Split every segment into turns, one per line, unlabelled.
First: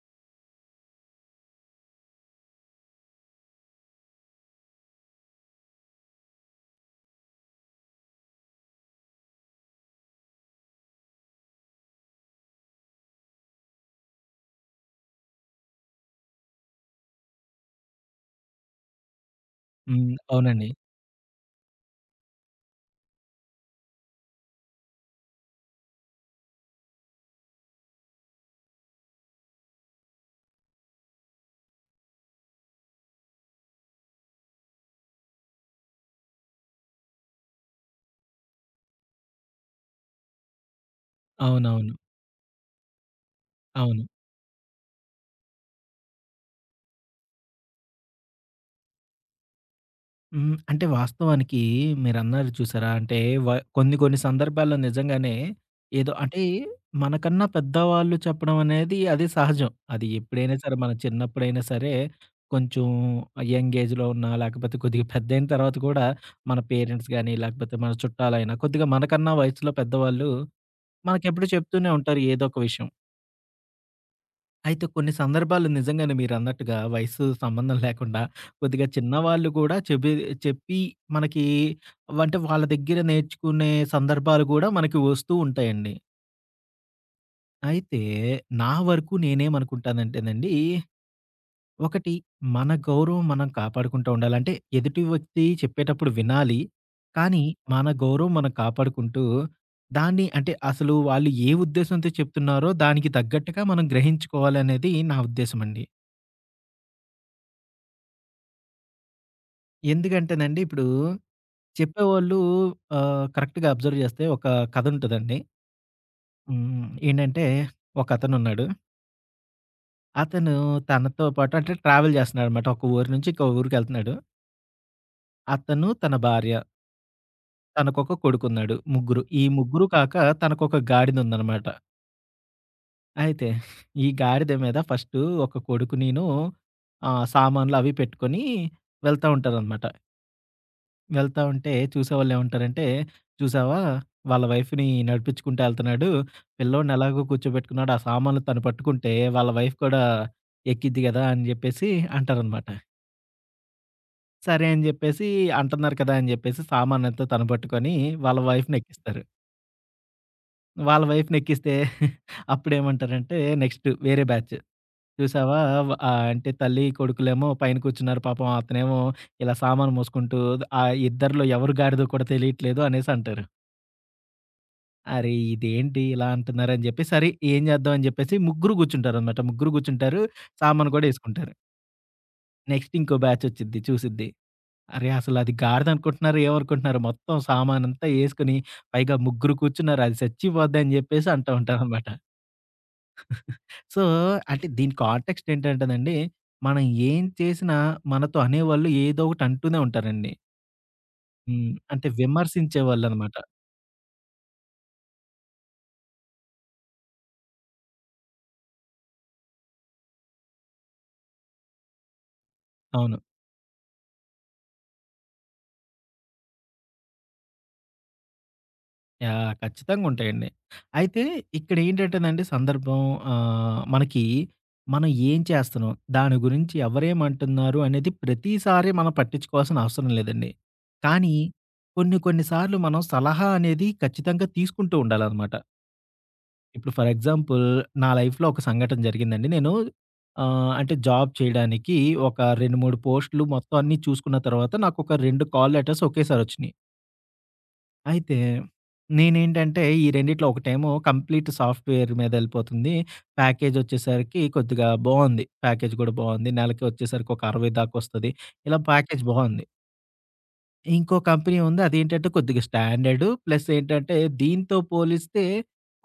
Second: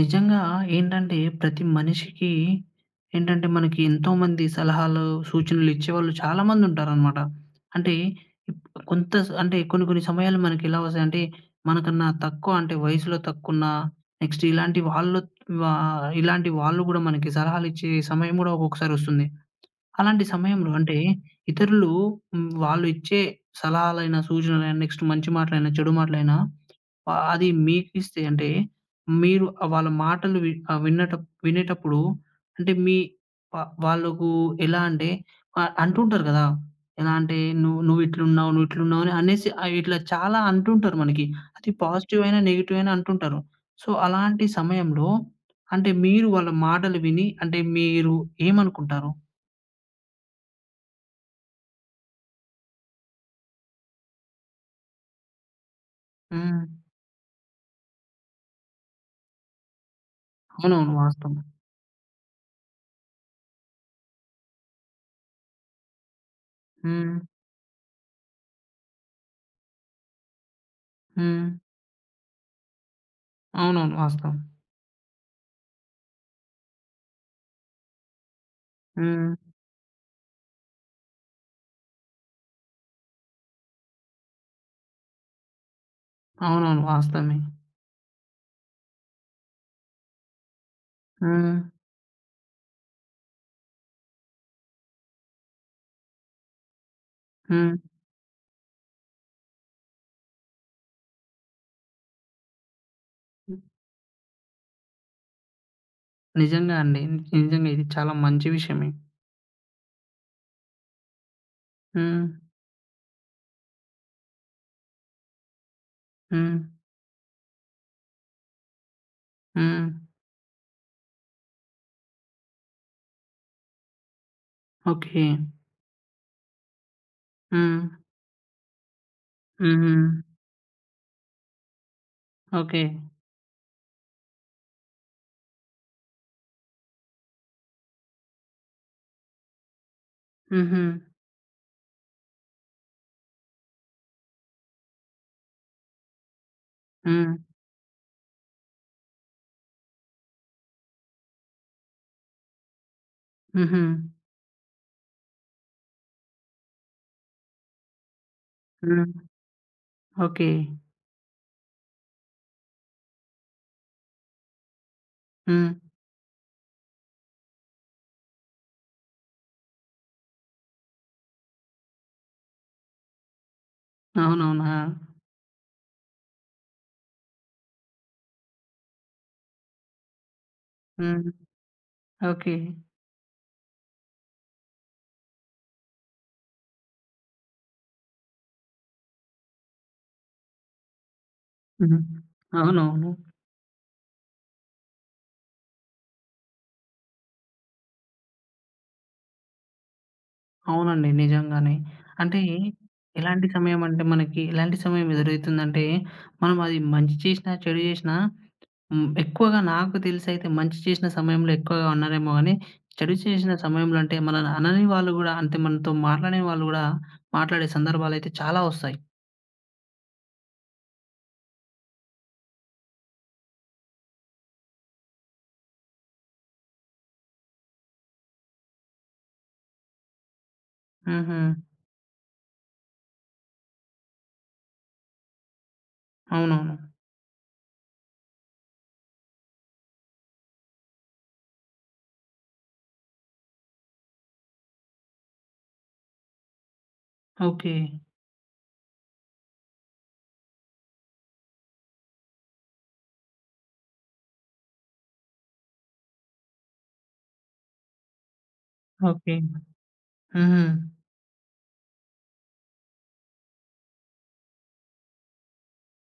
నిజంగా ఏంటంటే ప్రతి మనిషికి ఏంటంటే మనకి ఎంతో మంది సలహాలు, సూచనలు ఇచ్చేవాళ్ళు చాలా మంది ఉంటారనమాట. అంటే ఇప్ కొంత స్ అంటే కొన్ని కొన్ని సమయాలు మనకి ఎలా వస్తాయంటే మనకన్నా తక్కువ అంటే వయసులో తక్కువున్న నెక్స్ట్ ఇలాంటి వాళ్ళు వా ఇలాంటి వాళ్ళు గూడా మనకి సలహాలు ఇచ్చే సమయం గూడా ఒక్కొక్కసారి వస్తుంది.
హ్మ్.
అలాంటి
అవునండి.
సమయంలో అంటే ఇతరులు వాళ్ళు ఇచ్చే సలహాలైనా, సూచనలైనా నెక్స్ట్ మంచి మాటలైనా, చెడు మాటలైనా ఆ! అది మీకిస్తే అంటే మీరు వాళ్ళ మాటలు వి ఆహ్, విన్నట వినేటప్పుడు అంటే మీ వ వాళ్ళకు ఎలా అంటే అంటుంటారు గదా! ఎలా అంటే "నువ్వు నువ్విట్లున్నావు, నువ్విట్లున్నావు" అని అనేసి ఇట్లా చాలా అంటుంటారు మనకి. అది
అవునవును.
పాజిటివ్ అయినా, నెగెటివ్ అయినా అంటుంటారు. సో,
అవును.
అలాంటి సమయంలో అంటే మీరు వాళ్ళ మాటలు విని అంటే మీరు ఏమనుకుంటారు?
హ్మ్. అంటే వాస్తవానికి మీరన్నారు చూసారా? అంటే వ కొన్ని కొన్ని సందర్భాల్లో నిజంగానే ఏదో అంటే
హ్మ్.
మనకన్నా పెద్దవాళ్ళు చెప్పడం అనేది అది సహజం. అది ఎప్పుడైనా సరే మన
అవునవును. వాస్తవం.
చిన్నప్పుడైనా సరే కొంచెం యంగ్ ఏజ్‌లో ఉన్నా లేకపోతే కొద్దిగా పెద్దయిన తర్వాత కూడా మన పేరెంట్స్
హ్మ్.
గాని లేకపోతే మన చుట్టాలైనా కొద్దిగా మనకన్నా వయసులో పెద్దవాళ్ళు
హ్మ్.
మనకెప్పుడు చెప్తూనే ఉంటారు ఏదో ఒక విషయం.
అవునవును. వాస్తవం.
అయితే కొన్ని సందర్భాల్లో నిజంగానే మీరన్నట్టుగా వయసు సంబంధం లేకుండా కొద్దిగా
హ్మ్.
చిన్నవాళ్ళు గూడా చెప్పి మనకి అంటే వాళ్ళ దగ్గర నేర్చుకునే సందర్భాలు గూడా మనకి వస్తూ ఉంటాయండి.
అవునవును. వాస్తవమే.
అయితే నా వరకు నేనేమనుకుంటానంటేనండి,
హ్మ్.
ఒకటి మన గౌరవం మనం కాపాడుకుంటూ ఉండాలి. అంటే ఎదుటి వ్యక్తి చెప్పేటప్పుడు వినాలి. కానీ
హ్మ్.
మన గౌరవం మనం కాపాడుకుంటూ దాన్ని అంటే అసలు వాళ్ళు ఏ ఉద్దేశంతో చెప్తున్నారో దానికి
హ్మ్.
తగ్గట్టుగా మనం గ్రహించుకోవాలనేది నా ఉద్దేశమండి.
నిజంగా అండి. నిజంగా ఇది చాలా మంచి విషయమే.
ఎందుకంటేనండి ఇప్పుడు
హ్మ్.
చెప్పేవాళ్ళు కరెక్ట్‌గా అబ్జర్వ్ చేస్తే ఒక కథ ఉంటదండి.
హ్మ్.
హ్మ్. ఏంటంటే ఒకతనున్నాడు. అతను ఉన్నాడు,
హ్మ్.
అతను తనతో పాటు అంటే ట్రావెల్ చేస్తున్నాడనమాట. ఒక ఊరు నుంచి ఇంకో ఊరికెళ్తున్నాడు.
ఓకే.
అతను, తన భార్య,
హ్మ్.
తనకొక కొడుకున్నాడు. ముగ్గురు. ఈ ముగ్గురు
హుహు.
కాక తనకొక గాడిదుందనమాట.
ఓకే.
అయితే ఈ గాడిద మీద ఫస్టు ఒక కొడుకు నేను సామాన్లు అవి పెట్టుకొని వెళ్తా ఉంటారనమాట.
హుహు.
వెళ్తా ఉంటే చూసేవాళ్ళేమంటారంటే, "చూసావా వాళ్ళ వైఫ్‌ని నడిపించుకుంటూ ఎళ్తన్నాడు. పిల్లోడిని ఎలాగో
హ్మ్.
కూర్చోబెట్టుకున్నాడు. ఆ సామాన్లు తను పట్టుకుంటే వాళ్ళ వైఫ్ కూడా ఎక్కిద్ది గదా!" అని జెప్పేసి అంటారనమాట.
హుహు.
సరే అని జెప్పేసి అంటున్నారు కదా! అని జెప్పేసి సామానంతా తను పట్టుకొని వాళ్ళ
హ్మ్.
వైఫ్‌నెక్కిస్తారు.
ఓకే.
వాళ్ళ వైఫ్‌నెక్కిస్తే అప్పుడేమంటారంటే నెక్స్ట్ వేరే బ్యాచ్. చూసావా
హ్మ్.
అంటే తల్లి, కొడుకులేమో పైన కూర్చున్నారు. పాపం అతనేమో ఇలా సామాను మోసుకుంటూ ఆ ఇద్దరిలో ఎవరు గాడిదో కూడా తెలియట్లేదు అనేసి అంటారు.
అవునవును. ఆ!
అరే! ఇదేంటి ఇలా అంటున్నారని జెప్పి, సరే ఏం జేద్దాం అని జెప్పేసి ముగ్గురు గూర్చుంటారనమాట. ముగ్గురు గూర్చుంటారు. సామాను గూడా
హ్మ్.
యేసుకుంటారు.
ఓకే.
నెక్స్ట్ ఇంకో బ్యాచ్ వచ్చిద్ది చూసిద్ది. అరే! అసలది గాడిదనుకుంటున్నారో ఏమనుకుంటున్నారో మొత్తం సామానంతా యేసుకొని, పైగా ముగ్గురు కూర్చున్నారు అది సచ్చిపోద్ది అని జెప్పేసి అంటా
హ్మ్.
ఉంటారనమాట.
అవునవును.
సో, అంటే దీని కాంటెక్స్ట్ ఏంటంటేనండి, మనం ఏం చేసినా మనతో అనేవాళ్ళు ఏదో ఒకటి అంటూనే ఉంటారండి.
అవునండి. నిజంగానే.
హ్మ్. అంటే
అంటే
విమర్శించేవాళ్ళనమాట.
ఎలాంటి సమయం అంటే మనకి ఎలాంటి సమయం ఎదురైతుందంటే, మనం అది మంచి చేసినా, చెడు చేసినా హ్మ్. ఎక్కువగా నాకు తెలిసైతే మంచి చేసిన సమయంలో ఎక్కువగా ఉన్నారేమో గానీ, చెడు
అవును.
చేసిన సమయంలో అంటే మనల్ని అనని వాళ్ళు గూడా అంటే మనతో మాట్లాడని వాళ్ళు గూడా మాట్లాడే సందర్భాలైతే చాలా ఒస్తాయి.
యాహ్! ఖచ్చితంగా ఉంటాయండి. అయితే ఇక్కడేంటంటేనండి సందర్భం మనకి మనం ఏం చేస్తున్నాం? దాని గురించి ఎవరేమంటున్నారు అనేది ప్రతిసారి మనం పట్టించుకోవాల్సిన అవసరం లేదండి. కానీ
హుహు.
కొన్ని కొన్ని సార్లు మనం సలహా అనేది ఖచ్చితంగా తీసుకుంటూ ఉండాలనమాట.
అవునవును.
ఇప్పుడు ఫర్ ఎగ్జాంపుల్ నా లైఫ్‌లో ఒక సంఘటన జరిగిందండి. నేను అంటే జాబ్ చేయడానికి ఒక 2, 3 పోస్టులు మొత్తం అన్నీ చూసుకున్న తర్వాత నాకొక 2 కాల్ లెటర్స్ ఒకేసారి వచ్చినియి.
ఓకే.
అయితే, నేనేంటంటే, ఈ రెండిట్లో ఒకటేమో కంప్లీట్ సాఫ్ట్‌వేర్ మీదెళ్ళిపోతుంది. ప్యాకేజొచ్చేసరికి కొద్దిగా బావుంది. ప్యాకేజ్ గూడా బావుంది. నెలకి వచ్చేసరికి ఒక 60 దాకొస్తది. ఇలా ప్యాకేజ్
ఓకే.
బావుంది.
హుహు.
ఇంకో కంపెనీ ఉంది. అదేంటంటే కొద్దిగా స్టాండర్డ్ ప్లస్ ఏంటంటే దీంతో పోలిస్తే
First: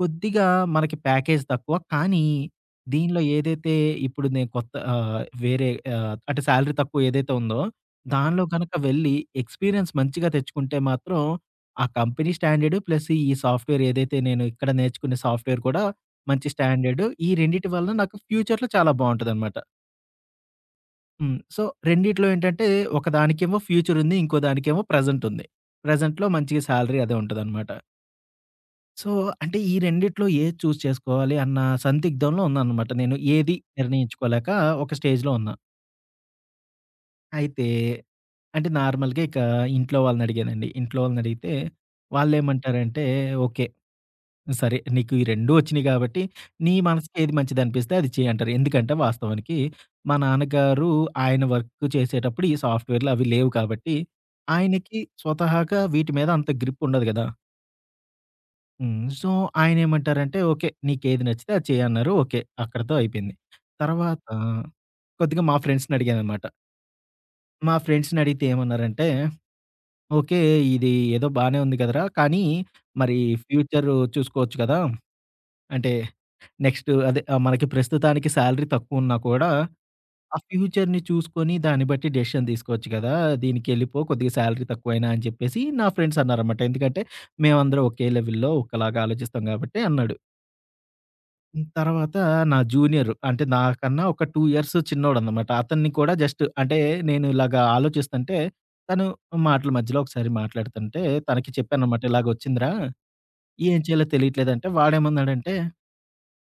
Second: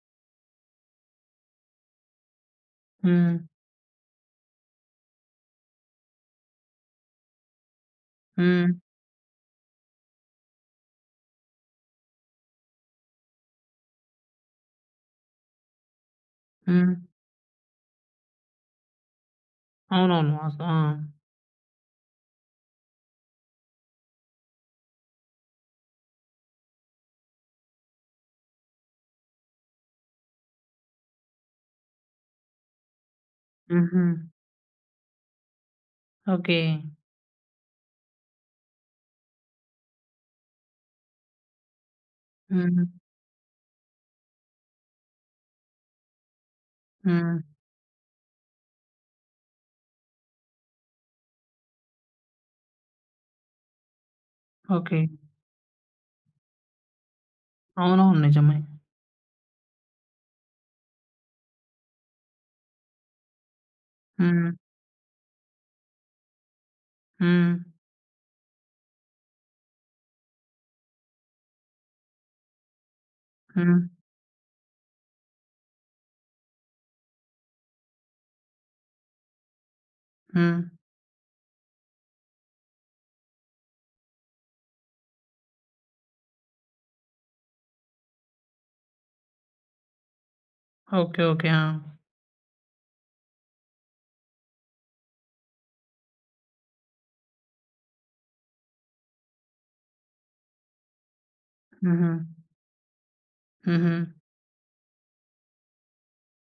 కొద్దిగా మనకి ప్యాకేజ్ తక్కువ. కానీ దీనిలో
హ్మ్.
ఏదైతే ఇప్పుడు నేను కొత్త వేరే అంటే సాలరీ తక్కువ ఏదైతే ఉందో అవును. దానిలో
హ్మ్.
గనక వెళ్ళి ఎక్స్‌పీరియన్స్ మంచిగా తెచ్చుకుంటే మాత్రం ఆ కంపెనీ స్టాండర్డ్ ప్లస్ ఈ సాఫ్ట్‌వేర్ ఏదైతే నేను ఇక్కడ నేర్చుకునే సాఫ్ట్‌వేర్ కూడా మంచి
హ్మ్.
స్టాండర్డ్. ఈ రెండిటి వల్ల నాకు ఫ్యూచర్‌లో చాలా బావుంటదనమాట.
అవునవును. ఆ!
హ్మ్. సో, రెండిట్లో ఏంటంటే ఒకదానికేమో ఫ్యూచర్ ఉంది. ఇంకో దానికేమో ప్రెజెంట్ ఉంది. ప్రెజెంట్‌లో మంచిగా సాలరీ అదే ఉంటదనమాట. సో, అంటే ఈ రెండిట్లో ఏది చూజ్ చేసుకోవాలి అన్న సందిగ్ధంలో ఉన్నాననమాట. నేను ఏది
హుహు.
నిర్ణయించుకోలేక ఒక స్టేజ్‌లో ఉన్నా.
ఓకే.
అయితే అంటే నార్మల్‌గా ఇక ఇంట్లో వాళ్ళని అడిగానండి. ఇంట్లో వాళ్ళని అడిగితే
హ్మ్.
వాళ్ళేమంటారంటే ఓకే. సరే. నీకు ఈ రెండూ ఒచ్చినియి గాబట్టి, నీ మనసుకేది
హ్మ్.
మంచిదనిపిస్తే అది చెయి అంటారు. ఎందుకంటే వాస్తవానికి మా నాన్నగారు ఆయన వర్క్ చేసేటప్పుడు ఈ సాఫ్ట్‌వేర్‌లు అవి లేవు కాబట్టి, ఆయనకి
ఓకే.
స్వతహాగా వీటి మీద అంత గ్రిప్ ఉండదు గదా!
అవునవును. నిజమే.
హ్మ్. సో, ఆయనేమంటారంటే, "ఓకే. నీకేది నచ్చితే అది చెయి" అన్నారు. ఓకే. అక్కడితో అయిపోయింది. తర్వాత
హ్మ్.
కొద్దిగా మా ఫ్రెండ్స్‌నడిగాననమాట.
హ్మ్.
మా ఫ్రెండ్స్‌నడిగితే ఏమన్నారంటే, "ఓకే. ఇది ఏదో బానే ఉంది కదరా! కానీ మరి
హ్మ్.
ఫ్యూచరు చూసుకోవచ్చు కదా!" అంటే నెక్స్ట్ అదే మనకి ప్రస్తుతానికి సాలరీ తక్కువున్నా కూడా, ఆ
హ్మ్.
ఫ్యూచర్‌ని చూసుకొని దాన్ని బట్టి డెసిషన్ తీసుకోవచ్చు కదా! దీనికెళ్ళిపో కొద్దిగా సాలరీ తక్కువైనా అని చెప్పేసి నా ఫ్రెండ్స్ అన్నారనమాట. ఎందుకంటే, మేమందరం ఒకే లెవెల్‌లో ఒకలాగా ఆలోచిస్తాం కాబట్టి అన్నాడు.
ఓకే. ఓకే. ఆ!
తర్వాత నా జూనియర్ అంటే నాకన్నా ఒక 2 ఇయర్స్ చిన్నోడనమాట. అతన్ని కూడా జస్ట్ అంటే నేను ఇలాగ ఆలోచిస్తుంటే, తను మాటల మధ్యలో ఒకసారి మాట్లాడుతుంటే, తనకి చెప్పాననమాట.
హుహు.
"ఇలాగ వచ్చిందిరా, ఏం
హుహు.
చేయాలో తెలియట్లేదు" అంటే వాడేమన్నాడంటే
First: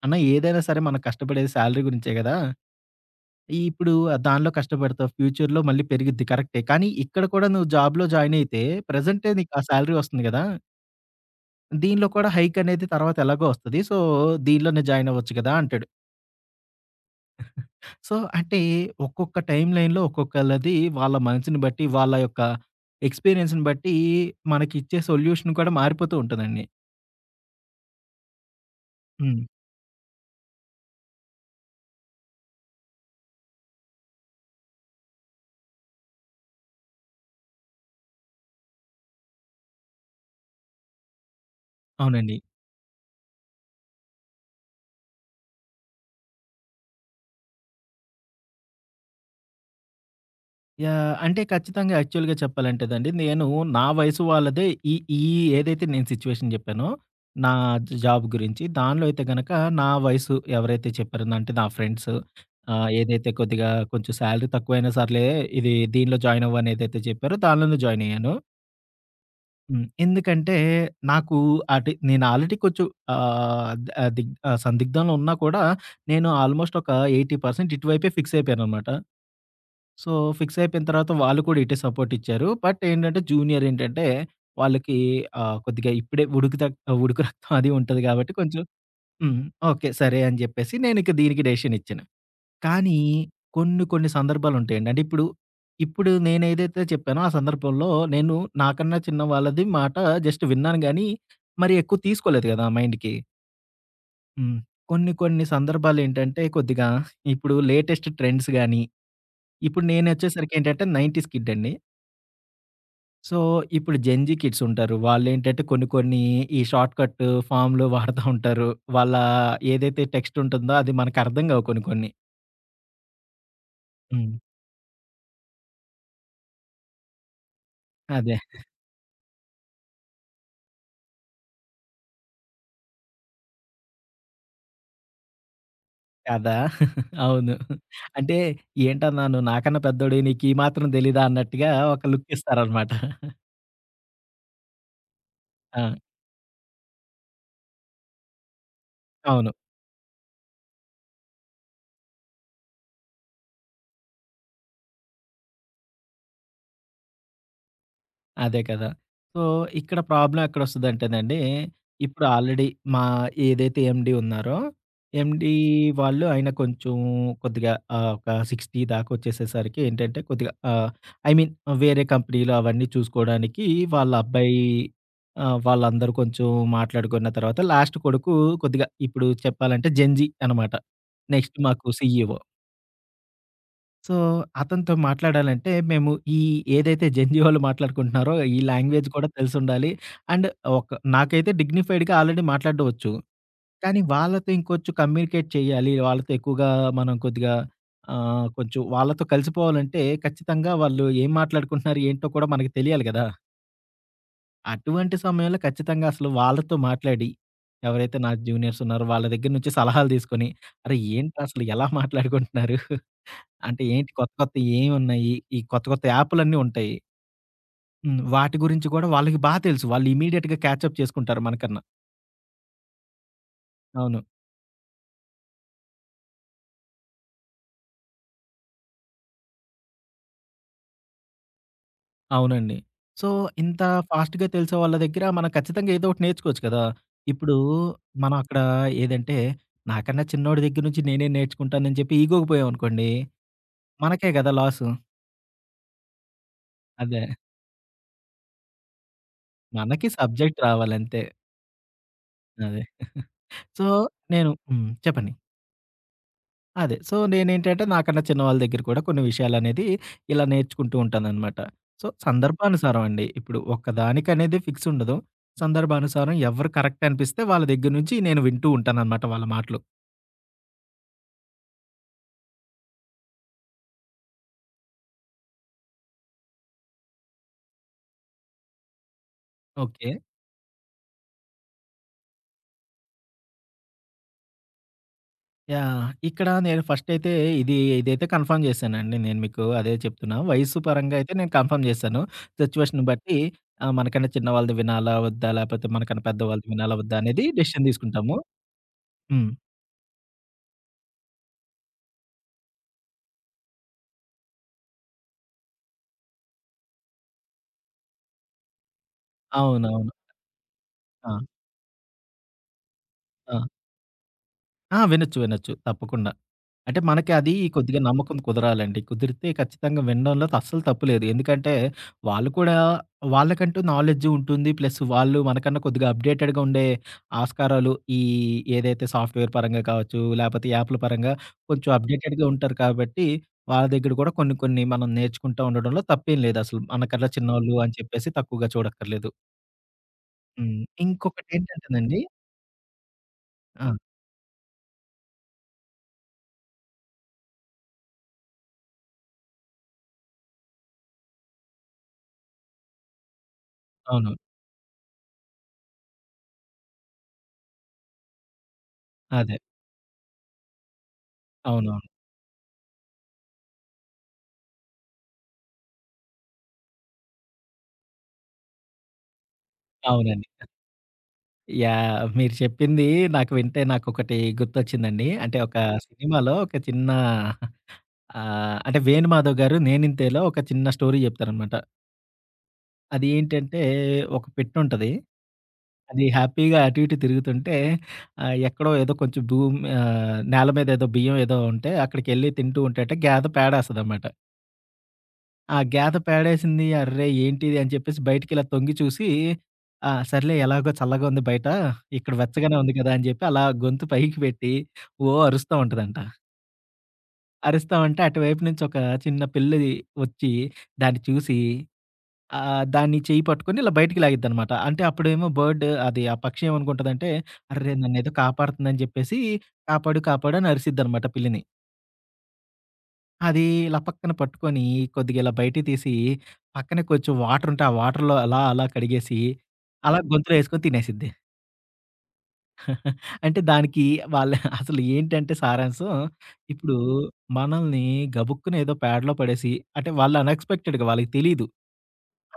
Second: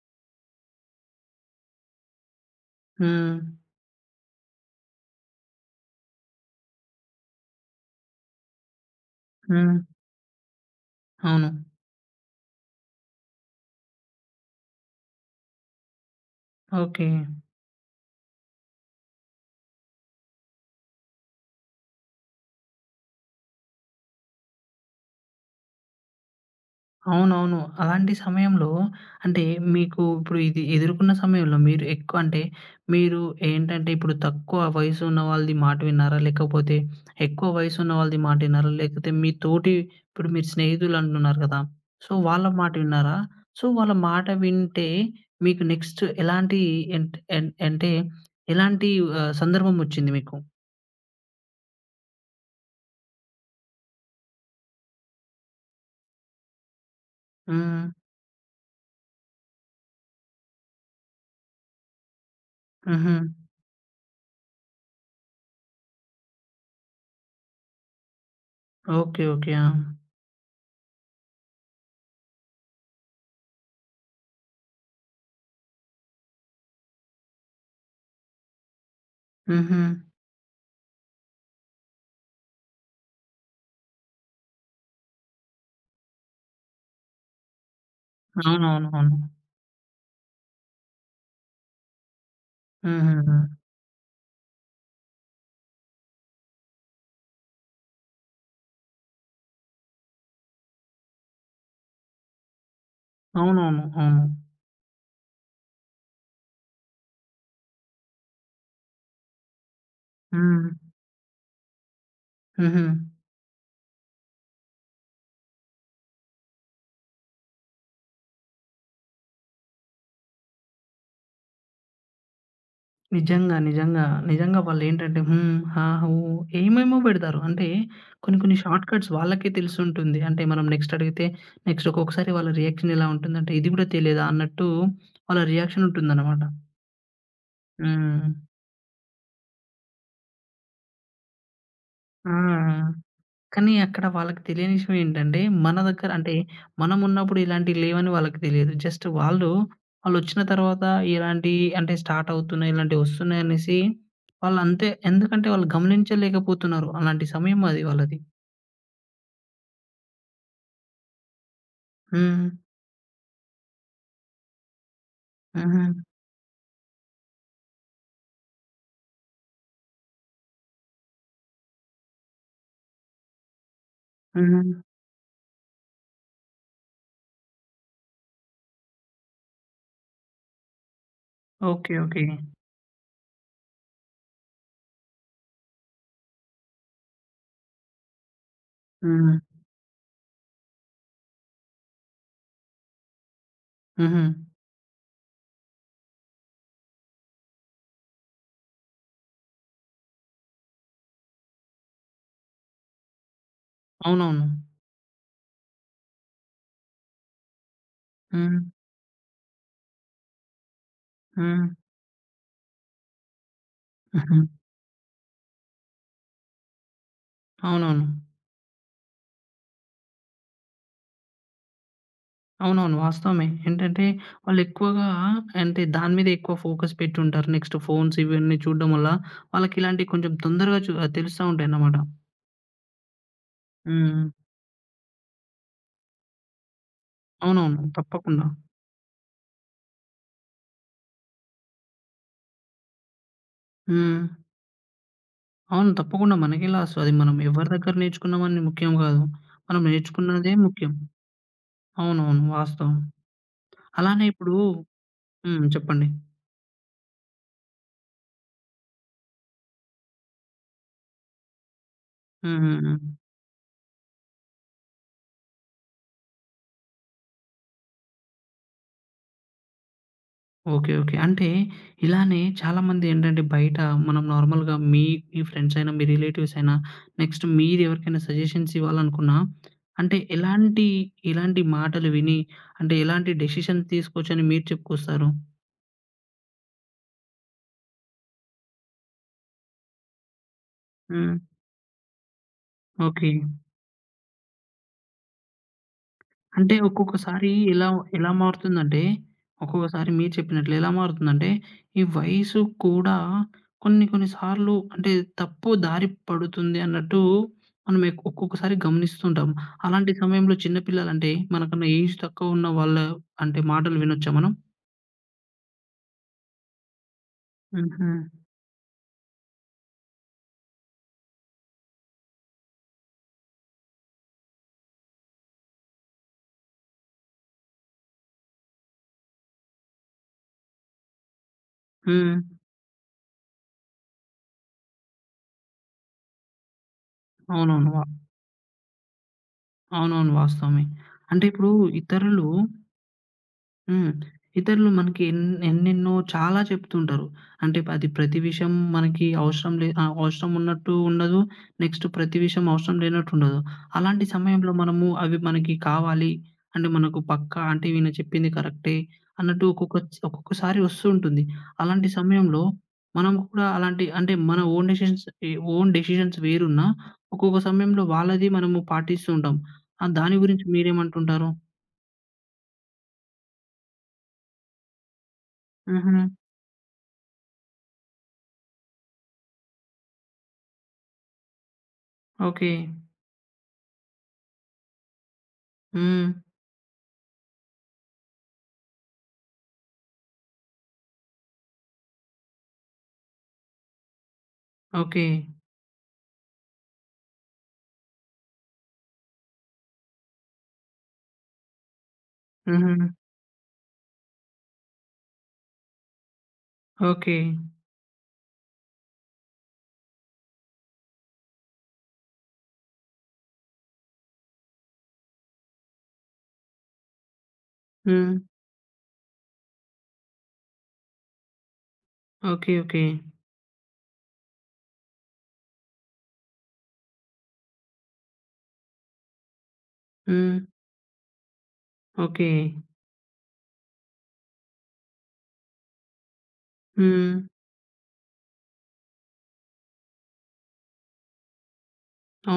అన్న ఏదైనా సరే మనం కష్టపడేది సాలరీ గురించే గదా!
హ్మ్.
ఇప్పుడు దానిలో కష్టపడతావు. ఫ్యూచర్‌లో మళ్ళీ పెరిగిద్ది కరెక్టే. కానీ ఇక్కడ కూడా నువ్వు జాబ్‌లో జాయిన్ అయితే ప్రెజెంటే నీకు ఆ
హ్మ్.
సాలరీ వస్తుంది గదా!
అవును.
దీనిలో కూడా హైక్ అనేది తర్వాత ఎలాగో వస్తది. సో, దీనిలోనే జాయిన్ అవ్వచ్చు గదా! అంటాడు.
ఓకే.
సో, అంటే ఒక్కొక్క టైమ్ లైన్‌లో ఒక్కొక్కళ్ళది వాళ్ళ మనసుని బట్టి వాళ్ళ యొక్క ఎక్స్‌పీరియన్స్‌ని బట్టి మనకిచ్చే సొల్యూషన్ కూడా మారిపోతూ ఉంటదండి.
అవునవును. అలాంటి సమయంలో
హ్మ్.
అంటే మీకు ఇప్పుడు ఇది ఎదుర్కొన్న సమయంలో మీరు ఎక్కువ అంటే మీరు ఏంటంటే ఇప్పుడు తక్కువ వయసు ఉన్న వాళ్ళది మాట విన్నారా? లేకపోతే ఎక్కువ వయసు ఉన్న వాళ్ళది మాట విన్నారా? లేకపోతే మీ తోటి ఇప్పుడు మీరు స్నేహితులు అంటున్నారు కదా! సో
అవునండి.
వాళ్ళ మాట విన్నారా? సో వాళ్ళ మాట వింటే మీకు నెక్స్ట్ ఎలాంటి ఎంట్ ఎన్ అంటే ఎలాంటి సందర్భం వచ్చింది మీకు?
యాహ్! అంటే ఖచ్చితంగా యాక్చువల్‌గా చెప్పాలంటేదండి, నేను నా వయసు వాళ్ళదే ఈ ఈ ఏదైతే నేను సిట్యుయేషన్ జెప్పానో, నా
హ్మ్.
జాబ్ గురించి దానిలో అయితే గనక నా వయసు ఎవరైతే చెప్పారో అంటే నా ఫ్రెండ్స్
హుహు.
ఏదైతే కొద్దిగా కొంచెం సాలరీ తక్కువైనా సర్లే ఇది దీనిలో జాయిన్ అవ్వు అని ఏదైతే చెప్పారో దానిలోనే జాయిన్ అయ్యాను.
ఓకే. ఓకే. ఆ!
హ్మ్. ఎందుకంటే నాకు అటు నేను ఆల్రెడీ కొంచెం ఆహ్, ద ఆ, దిగ్ ఆ, సందిగ్ధంలో ఉన్నా కూడా నేను ఆల్మోస్ట్ ఒక 80% ఇటువైపే ఫిక్స్ అయిపోయాననమాట.
హుహు.
సో, ఫిక్స్ అయిపోయిన తర్వాత వాళ్ళు కూడా ఇటే సపోర్ట్ ఇచ్చారు. బట్ ఏంటంటే జూనియర్ ఏంటంటే వాళ్ళకి కొద్దిగా ఇప్పుడే ఉడుకు రక్తం అది ఉంటది కాబట్టి కొంచెం
అవునవునవును.
హ్మ్. ఓకే. సరే అని జెప్పేసి నేనిక దీనికి డెసిషన్ ఇచ్చాను. కానీ
హుహుహు.
కొన్ని కొన్ని సందర్భాలుంటాయండి. అంటే ఇప్పుడు, ఇప్పుడు నేనేదైతే చెప్పానో ఆ సందర్భంలో నేను నాకన్నా చిన్న వాళ్ళది మాట జస్ట్ విన్నాను గానీ, మరి ఎక్కువ తీసుకోలేదు గదా! మైండ్‌కి.
అవునవును. అవును.
హ్మ్. కొన్ని కొన్ని సందర్భాలేంటంటే కొద్దిగా ఇప్పుడు లేటెస్ట్ ట్రెండ్స్ గాని, ఇప్పుడు నేనొచ్చేసరికి
హ్మ్.
ఏంటంటే 90స్ కిడ్ అండి.
హుహు.
సో, ఇప్పుడు జెన్‌జీ కిడ్స్ ఉంటారు. వాళ్ళేంటంటే కొన్ని కొన్ని ఈ షార్ట్ కట్ ఫార్మ్‌లు వాడుతా ఉంటారు. వాళ్ళ ఏదైతే టెక్స్ట్ ఉంటుందో అది మనకర్థం కావు కొన్ని కొన్ని.
నిజంగా. నిజంగా.
హ్మ్.
నిజంగా వాళ్ళేంటంటే హ్మ్, హా, హూ ఏమేమో పెడతారు. అంటే
అదే.
కొన్ని కొన్ని షార్ట్ కట్స్ వాళ్ళకే తెలిసుంటుంది. అంటే మనం నెక్స్ట్ అడిగితే నెక్స్ట్ ఒక్కొక్కసారి వాళ్ళ రియాక్షన్ ఎలా ఉంటుందంటే, ఇది గూడా తెలీదా అన్నట్టు వాళ్ళ రియాక్షన్ ఉంటుందన్నమాట.
కదా! అవును.
హ్మ్.
అంటే ఏంటన్నా నువ్వు నాకన్నా పెద్దోడివి నీకు ఈ మాత్రం తెలీదా అన్నట్టుగా ఒక లుక్
ఆ!
ఇస్తారనమాట.
కానీ అక్కడ వాళ్ళకి తెలియని విషయం ఏంటంటే, మన
ఆ!
దగ్గర అంటే మనమున్నప్పుడు ఇలాంటివి లేవని వాళ్ళకి తెలియదు. జస్ట్ వాళ్ళు,
అవును.
వాళ్ళొచ్చిన తర్వాత ఇలాంటి అంటే స్టార్ట్ అవుతున్నాయి, ఇలాంటివి వస్తున్నాయనేసి వాళ్ళంతే. ఎందుకంటే వాళ్ళు గమనించలేకపోతున్నారు. అలాంటి సమయం అది వాళ్ళది.
అదే కదా! సో, ఇక్కడ ప్రాబ్లమ్ ఎక్కడొస్తదంటేనండి, ఇప్పుడు
హ్మ్.
ఆల్రెడీ మా ఏదైతే ఎండీ ఉన్నారో, ఎండీ
హుహు.
వాళ్ళు ఆయన కొంచెం కొద్దిగా ఒక 60 దాకొచ్చేసేసరికి ఏంటంటే, కొద్దిగా ఐ మీన్ వేరే కంపెనీలు అవన్నీ చూసుకోడానికి వాళ్ళ అబ్బాయి
హుహు.
వాళ్ళందరూ కొంచెం మాట్లాడుకున్న తర్వాత లాస్ట్ కొడుకు కొద్దిగా ఇప్పుడు చెప్పాలంటే జెన్‌జీ అనమాట. నెక్స్ట్ మాకు
ఓకే. ఓకే.
సీఈఓ. సో, అతనితో మాట్లాడాలంటే మేము ఈ ఏదైతే జెన్‌జీ వాళ్ళు మాట్లాడుకుంటున్నారో ఈ లాంగ్వేజ్ కూడా
హ్మ్.
తెలిసుండాలి. అండ్ ఒక నాకైతే డిగ్నిఫైడ్‌గా ఆల్రెడీ మాట్లాడడం వచ్చు. కానీ
హుహు.
వాళ్ళతో ఇంకొంచెం కమ్యూనికేట్ చేయాలి. వాళ్ళతో ఎక్కువగా మనం కొద్దిగా కొంచెం వాళ్ళతో కలిసిపోవాలంటే ఖచ్చితంగా వాళ్ళు ఏం మాట్లాడుకుంటున్నారు? ఏంటో కూడా మనకు తెలియాలి గదా!
అవునవును.
అటువంటి సమయంలో ఖచ్చితంగా అసలు వాళ్ళతో మాట్లాడి, ఎవరైతే నా
హ్మ్.
జూనియర్స్ ఉన్నారో వాళ్ళ దగ్గర నుంచి సలహాలు తీసుకొని, "అరె! ఏంట్రా అసలు
హ్మ్.
ఎలా మాట్లాడుకుంటున్నారు?" అంటే ఏంటి కొత్త
హుహు.
కొత్తయి ఏమున్నాయి? ఈ కొత్త కొత్త యాపులన్నీ ఉంటాయి.
అవునవును.
హ్మ్. వాటి గురించి కూడా వాళ్ళకి తెలుసు. వాళ్ళు ఇమ్మీడియేట్‌గా క్యాచ్ అప్ చేసుకుంటారు మనకన్నా.
అవునవును. వాస్తవమే. ఏంటంటే
అవును.
వాళ్ళెక్కువగా అంటే దాని మీద ఎక్కువ ఫోకస్ పెట్టుంటారు. నెక్స్ట్ ఫోన్స్ ఇవన్నీ చూడడం వల్ల వాళ్ళకిలాంటివి కొంచెం తొందరగా తెలుస్తా ఉంటాయన్నమాట.
అవునండి. సో, ఇంత
హ్మ్.
ఫాస్ట్‌గా తెలిసే వాళ్ళ దగ్గర మనం ఖచ్చితంగా ఏదో ఒకటి నేర్చుకోవచ్చు కదా! ఇప్పుడు
అవునవును.
మనం
తప్పకుండా.
అక్కడ ఏదంటే, నాకన్నా చిన్నోడి దగ్గర నుంచి నేనే నేర్చుకుంటానని చెప్పి ఈగోకి పోయామనుకోండి,
హ్మ్.
మనకే కదా లాసు.
అవును. తప్పకుండా మనకెలా అసలు అది
అదే.
మనం ఎవరి దగ్గర నేర్చుకున్నామని ముఖ్యం గాదు. మనం
మనకి
నేర్చుకున్నదే
సబ్జెక్ట్
ముఖ్యం.
రావాలంతే.
అవునవును.
అదే.
వాస్తవం.
సో,
అలానే ఇప్పుడు
హ్మ్. చెప్పండి.
హ్మ్. చెప్పండి.
అదే. సో, నేనేంటంటే నాకన్నా చిన్నవాళ్ళ దగ్గర కూడా కొన్ని విషయాలనేది ఇలా నేర్చుకుంటూ ఉంటాననమాట. సో,
హ్మ్. హ్మ్. హ్మ్.
సందర్భానుసారం అండి. ఇప్పుడు ఒక్కదానికనేది ఫిక్స్ ఉండదు. సందర్భానుసారం ఎవరు కరెక్ట్ అనిపిస్తే వాళ్ళ దగ్గర నుంచి నేను వింటూ ఉంటాననమాట వాళ్ళ మాటలు.
ఓకే. ఓకే. అంటే ఇలానే చాలామంది ఏంటంటే బయట మనం నార్మల్‌గా మీ మీ ఫ్రెండ్స్ అయినా, మీ రిలేటివ్స్ అయినా, నెక్స్ట్ మీరెవరికైనా సజెషన్స్ ఇవ్వాలనుకున్నా,
ఓకే.
అంటే ఎలాంటి, ఎలాంటి మాటలు విని, అంటే ఎలాంటి డెసిషన్ తీసుకోవచ్చని మీరు చెప్పుకొస్తారు?
యాహ్! ఇక్కడ నేను ఫస్టయితే ఇది ఇదైతే కన్ఫర్మ్ చేశానండి. నేను మీకు అదే చెప్తున్నా. వయస్సు పరంగా అయితే
హ్మ్.
నేను కన్ఫర్మ్ చేశాను. సిచ్యువేషన్‌ని
ఓకే.
బట్టి మనకన్నా చిన్న వాళ్ళది వినాలా? వద్దా? లేకపోతే మనకన్నా పెద్దవాళ్ళది
అంటే
వినాలా? వద్దా? అనేది
ఒక్కొక్కసారి
డెసిషన్
ఎలా ఎలా
తీసుకుంటాము.
మారుతుందంటే,
హ్మ్.
ఒక్కొక్కసారి మీరు చెప్పినట్లు ఎలా మారుతుందంటే, ఈ వయసు కూడా కొన్ని కొన్ని సార్లు అంటే తప్పు దారి పడుతుంది అన్నట్టు మనం ఒక్కొక్కసారి గమనిస్తుంటాం.
అవునవును.
అలాంటి సమయంలో చిన్న
ఆ!
పిల్లలంటే మనకన్నా ఏజ్ తక్కువ ఉన్న వాళ్ళ
ఆ!
అంటే మాటలు వినొచ్చా మనం?
ఆ! వినొచ్చు. వినొచ్చు. తప్పకుండా. అంటే మనకి అది కొద్దిగా
హుహు.
నమ్మకం కుదరాలండి. కుదిరితే ఖచ్చితంగా వినడంలో అస్సలు తప్పు లేదు. ఎందుకంటే వాళ్ళు కూడా వాళ్ళకంటూ నాలెడ్జ్ ఉంటుంది. ప్లస్ వాళ్ళు మనకన్నా కొద్దిగా అప్‌డేటెడ్‌గా ఉండే ఆస్కారాలు ఈ ఏదైతే సాఫ్ట్‌వేర్ పరంగా కావచ్చు, లేపోతే యాప్‌ల పరంగా కొంచెం
హ్మ్.
అప్‌డేటెడ్‌గా ఉంటారు కాబట్టి వాళ్ళ దగ్గర కూడా కొన్ని కొన్ని మనం నేర్చుకుంటా ఉండడంలో తప్పేం లేదు అసలు. మనకన్నా చిన్నోళ్ళు
అవునవును.
అని చెప్పేసి తక్కువగా చూడక్కర్లేదు.
అవునవును. వాస్తవమే.
హ్మ్.
అంటే ఇప్పుడు
ఇంకొకటేంటంటేనండి
ఇతరులు
ఆ!
హ్మ్. ఇతరులు మనకి ఎన్నెన్నో చాలా చెప్తుంటారు. అంటే అది ప్రతి విషయం మనకి అవసరం ఉన్నట్టు ఉండదు. నెక్స్ట్ ప్రతి విషయం అవసరం లేనట్టు ఉండదు. అలాంటి
అవును.
సమయంలో మనము అవి మనకి కావాలి అంటే మనకు పక్కా అంటే ఈయన చెప్పింది కరెక్టే
అదే.
అన్నట్టు ఒక్కొక్క ఒక్కొక్కసారి వస్తూ ఉంటుంది.
అవునవును.
అలాంటి సమయంలో మనం కూడా అలాంటి అంటే మన ఓన్ డెసిషన్స్ ఓన్ డెసిషన్స్ వేరున్నా ఒక్కొక్క సమయంలో వాళ్ళది మనము పాటిస్తూ ఉంటాం. దాని
అవునండి.
గురించి మీరేమంటుంటారు?
యాహ్! మీరు చెప్పింది నాకు వింటే నాకొకటి గుర్తొచ్చిందండి. అంటే ఒక హ్మ్.
హుహు.
సినిమాలో ఒక చిన్న అంటే వేణుమాధవ్ గారు 'నేనింతే'లో ఒక చిన్న స్టోరీ చెప్తారనమాట.
ఓకే.
అది ఏంటంటే ఒక పెట్టుంటది. అది
హ్మ్.
హ్యాపీగా అటు ఇటు తిరుగుతుంటే ఎక్కడో ఏదో కొంచెం నేల మీద ఏదో బియ్యం ఏదో ఉంటే అక్కడికెళ్ళి తింటూ ఉంటేట గేద పేడేస్తదనమాట.
ఓకే.
ఆ! గేద పేడేసింది. అర్రె! ఏంటిది అని చెప్పేసి బయటికిలా తొంగి చూసి, ఆ! సర్లే ఎలాగో చల్లగా ఉంది బయట. ఇక్కడ వెచ్చగానే ఉంది
హుహు.
కదా! అని చెప్పి అలా గొంతు పైకి పెట్టి ఓ అరుస్తా ఉంటదంట.
ఓకే.
అరుస్తా ఉంటే అటువైపు నుంచి ఒక చిన్న పిల్లి వచ్చి దాన్ని చూసి దాన్ని చెయ్యి పట్టుకొని ఇలా బయటికి లాగిద్దనమాట. అంటే అప్పుడేమో బర్డ్ అది ఆ పక్షి ఏమనుకుంటదంటే, అర్రె! నన్నేదో
హ్మ్.
కాపాడుతుందని చెప్పేసి కాపాడు, కాపాడు అని అరిసిద్దనమాట పిల్లిని.
ఓకే. ఓకే.
అది ఇలా పక్కన పట్టుకొని, కొద్దిగా ఇలా బయటికి తీసి, పక్కనే కొంచెం వాటరుంటే, ఆ వాటర్‌లో అలా, అలా కడిగేసి, అలా గొంతులో
హ్మ్.
ఏసుకొని తినేసిద్ది.
ఓకే.
అంటే దానికి వాళ్ళ అసలు ఏంటంటే సారాంశం, ఇప్పుడు
హ్మ్.
మనల్ని గబుక్కున ఏదో పేడలో పడేసి అంటే వాళ్ళు అన్‌ఎక్స్‌పెక్టెడ్‌గా వాళ్ళకి తెలీదు.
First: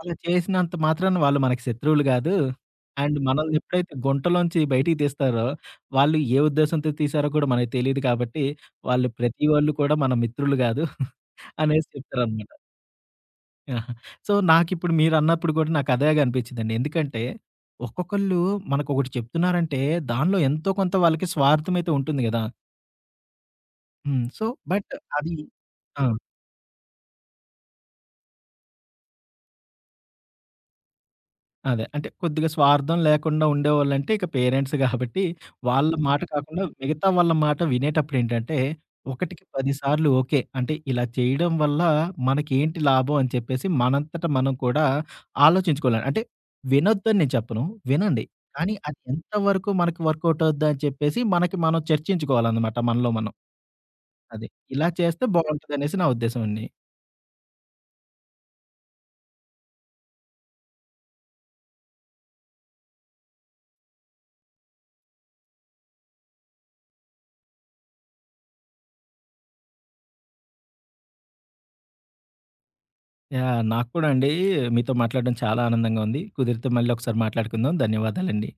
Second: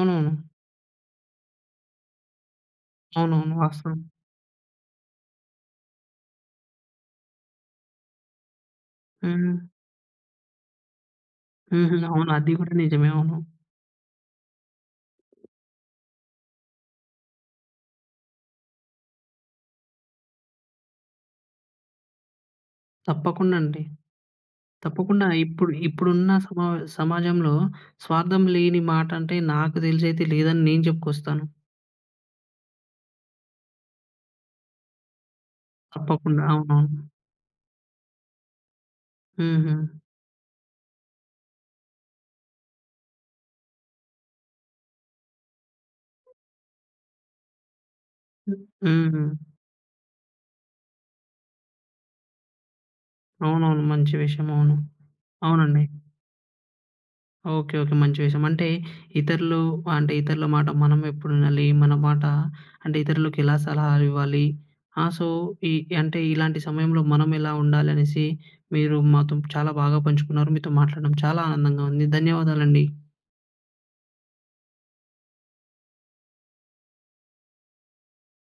అలా చేసినంత మాత్రాన వాళ్ళు మనకి శత్రువులు గాదు. అండ్ మనల్ని
అవునవును.
ఎప్పుడైతే
వాస్తవం.
గుంటలోంచి బయటికి తీస్తారో, వాళ్ళు ఏ ఉద్దేశంతో తీశారో కూడా మనకు తెలీదు కాబట్టి, వాళ్ళు ప్రతి
హ్మ్.
వాళ్ళు కూడా మన మిత్రులు గాదు అనేసి
హుహు. అవును.
చెప్తారనమాట.
అది కూడా నిజమే. అవును.
ఆహా! సో, నాకిప్పుడు మీరన్నప్పుడు కూడా నాకదేగా అనిపిచ్చిందండి. ఎందుకంటే, ఒక్కొక్కళ్ళు మనకొకటి చెప్తున్నారంటే, దానిలో ఎంతో కొంత వాళ్ళకి స్వార్థమైతే ఉంటుంది గదా!
తప్పకుండా అండి.
హ్మ్. సో, బట్
తప్పకుండా
అది
ఇప్పుడు
ఆ!
ఇప్పుడున్న సమాజంలో స్వార్థం లేని మాట అంటే నాకు తెలిసైతే లేదని నేను చెప్పుకొస్తాను.
అదే. అంటే కొద్దిగా స్వార్థం లేకుండా ఉండేవాళ్ళంటే ఇక పేరెంట్స్ గాబట్టి, వాళ్ళ మాట హ్మ్.
తప్పకుండా.
కాకుండా
అవునవును.
మిగతా వాళ్ళ మాట వినేటప్పుడేంటంటే, ఒకటికి 10
హుహు.
సార్లు ఓకే. అంటే ఇలా చేయడం వల్ల మనకేంటి లాభం అని చెప్పేసి మనంతట మనం కూడా ఆలోచించుకోవాలి. అంటే వినొద్దని నేను చెప్పను. వినండి. కానీ అది
హ్మ్.
ఎంతవరకు మనకి వర్కౌట్ అవుద్దని చెప్పేసి మనకి మనం చర్చించుకోవాలనమాట మనలో మనం.
అవునవును. మంచి
అది.
విషయం. అవును.
ఇలా చేస్తే
అవునండి.
బావుంటదనేసి నా ఉద్దేశం అండి.
ఓకే. ఓకే. మంచి విషయం. అంటే ఇతరులు అంటే ఇతరుల మాట మనం ఎప్పుడు వినాలి? మన మాట అంటే ఇతరులకు ఎలా సలహాలు ఇవ్వాలి? ఆ! సో, ఈ అంటే ఇలాంటి సమయంలో మనం ఎలా ఉండాలనేసి మీరు మాతో చాలా బాగా పంచుకున్నారు. మీతో మాట్లాడడం చాలా ఆనందంగా ఉంది. ధన్యవాదాలండి.
యాహ్! నాకు కూడా అండి మీతో మాట్లాడడం చాలా ఆనందంగా ఉంది. కుదిరితే మళ్ళీ ఒకసారి మాట్లాడుకుందాం. ధన్యవాదాలండి.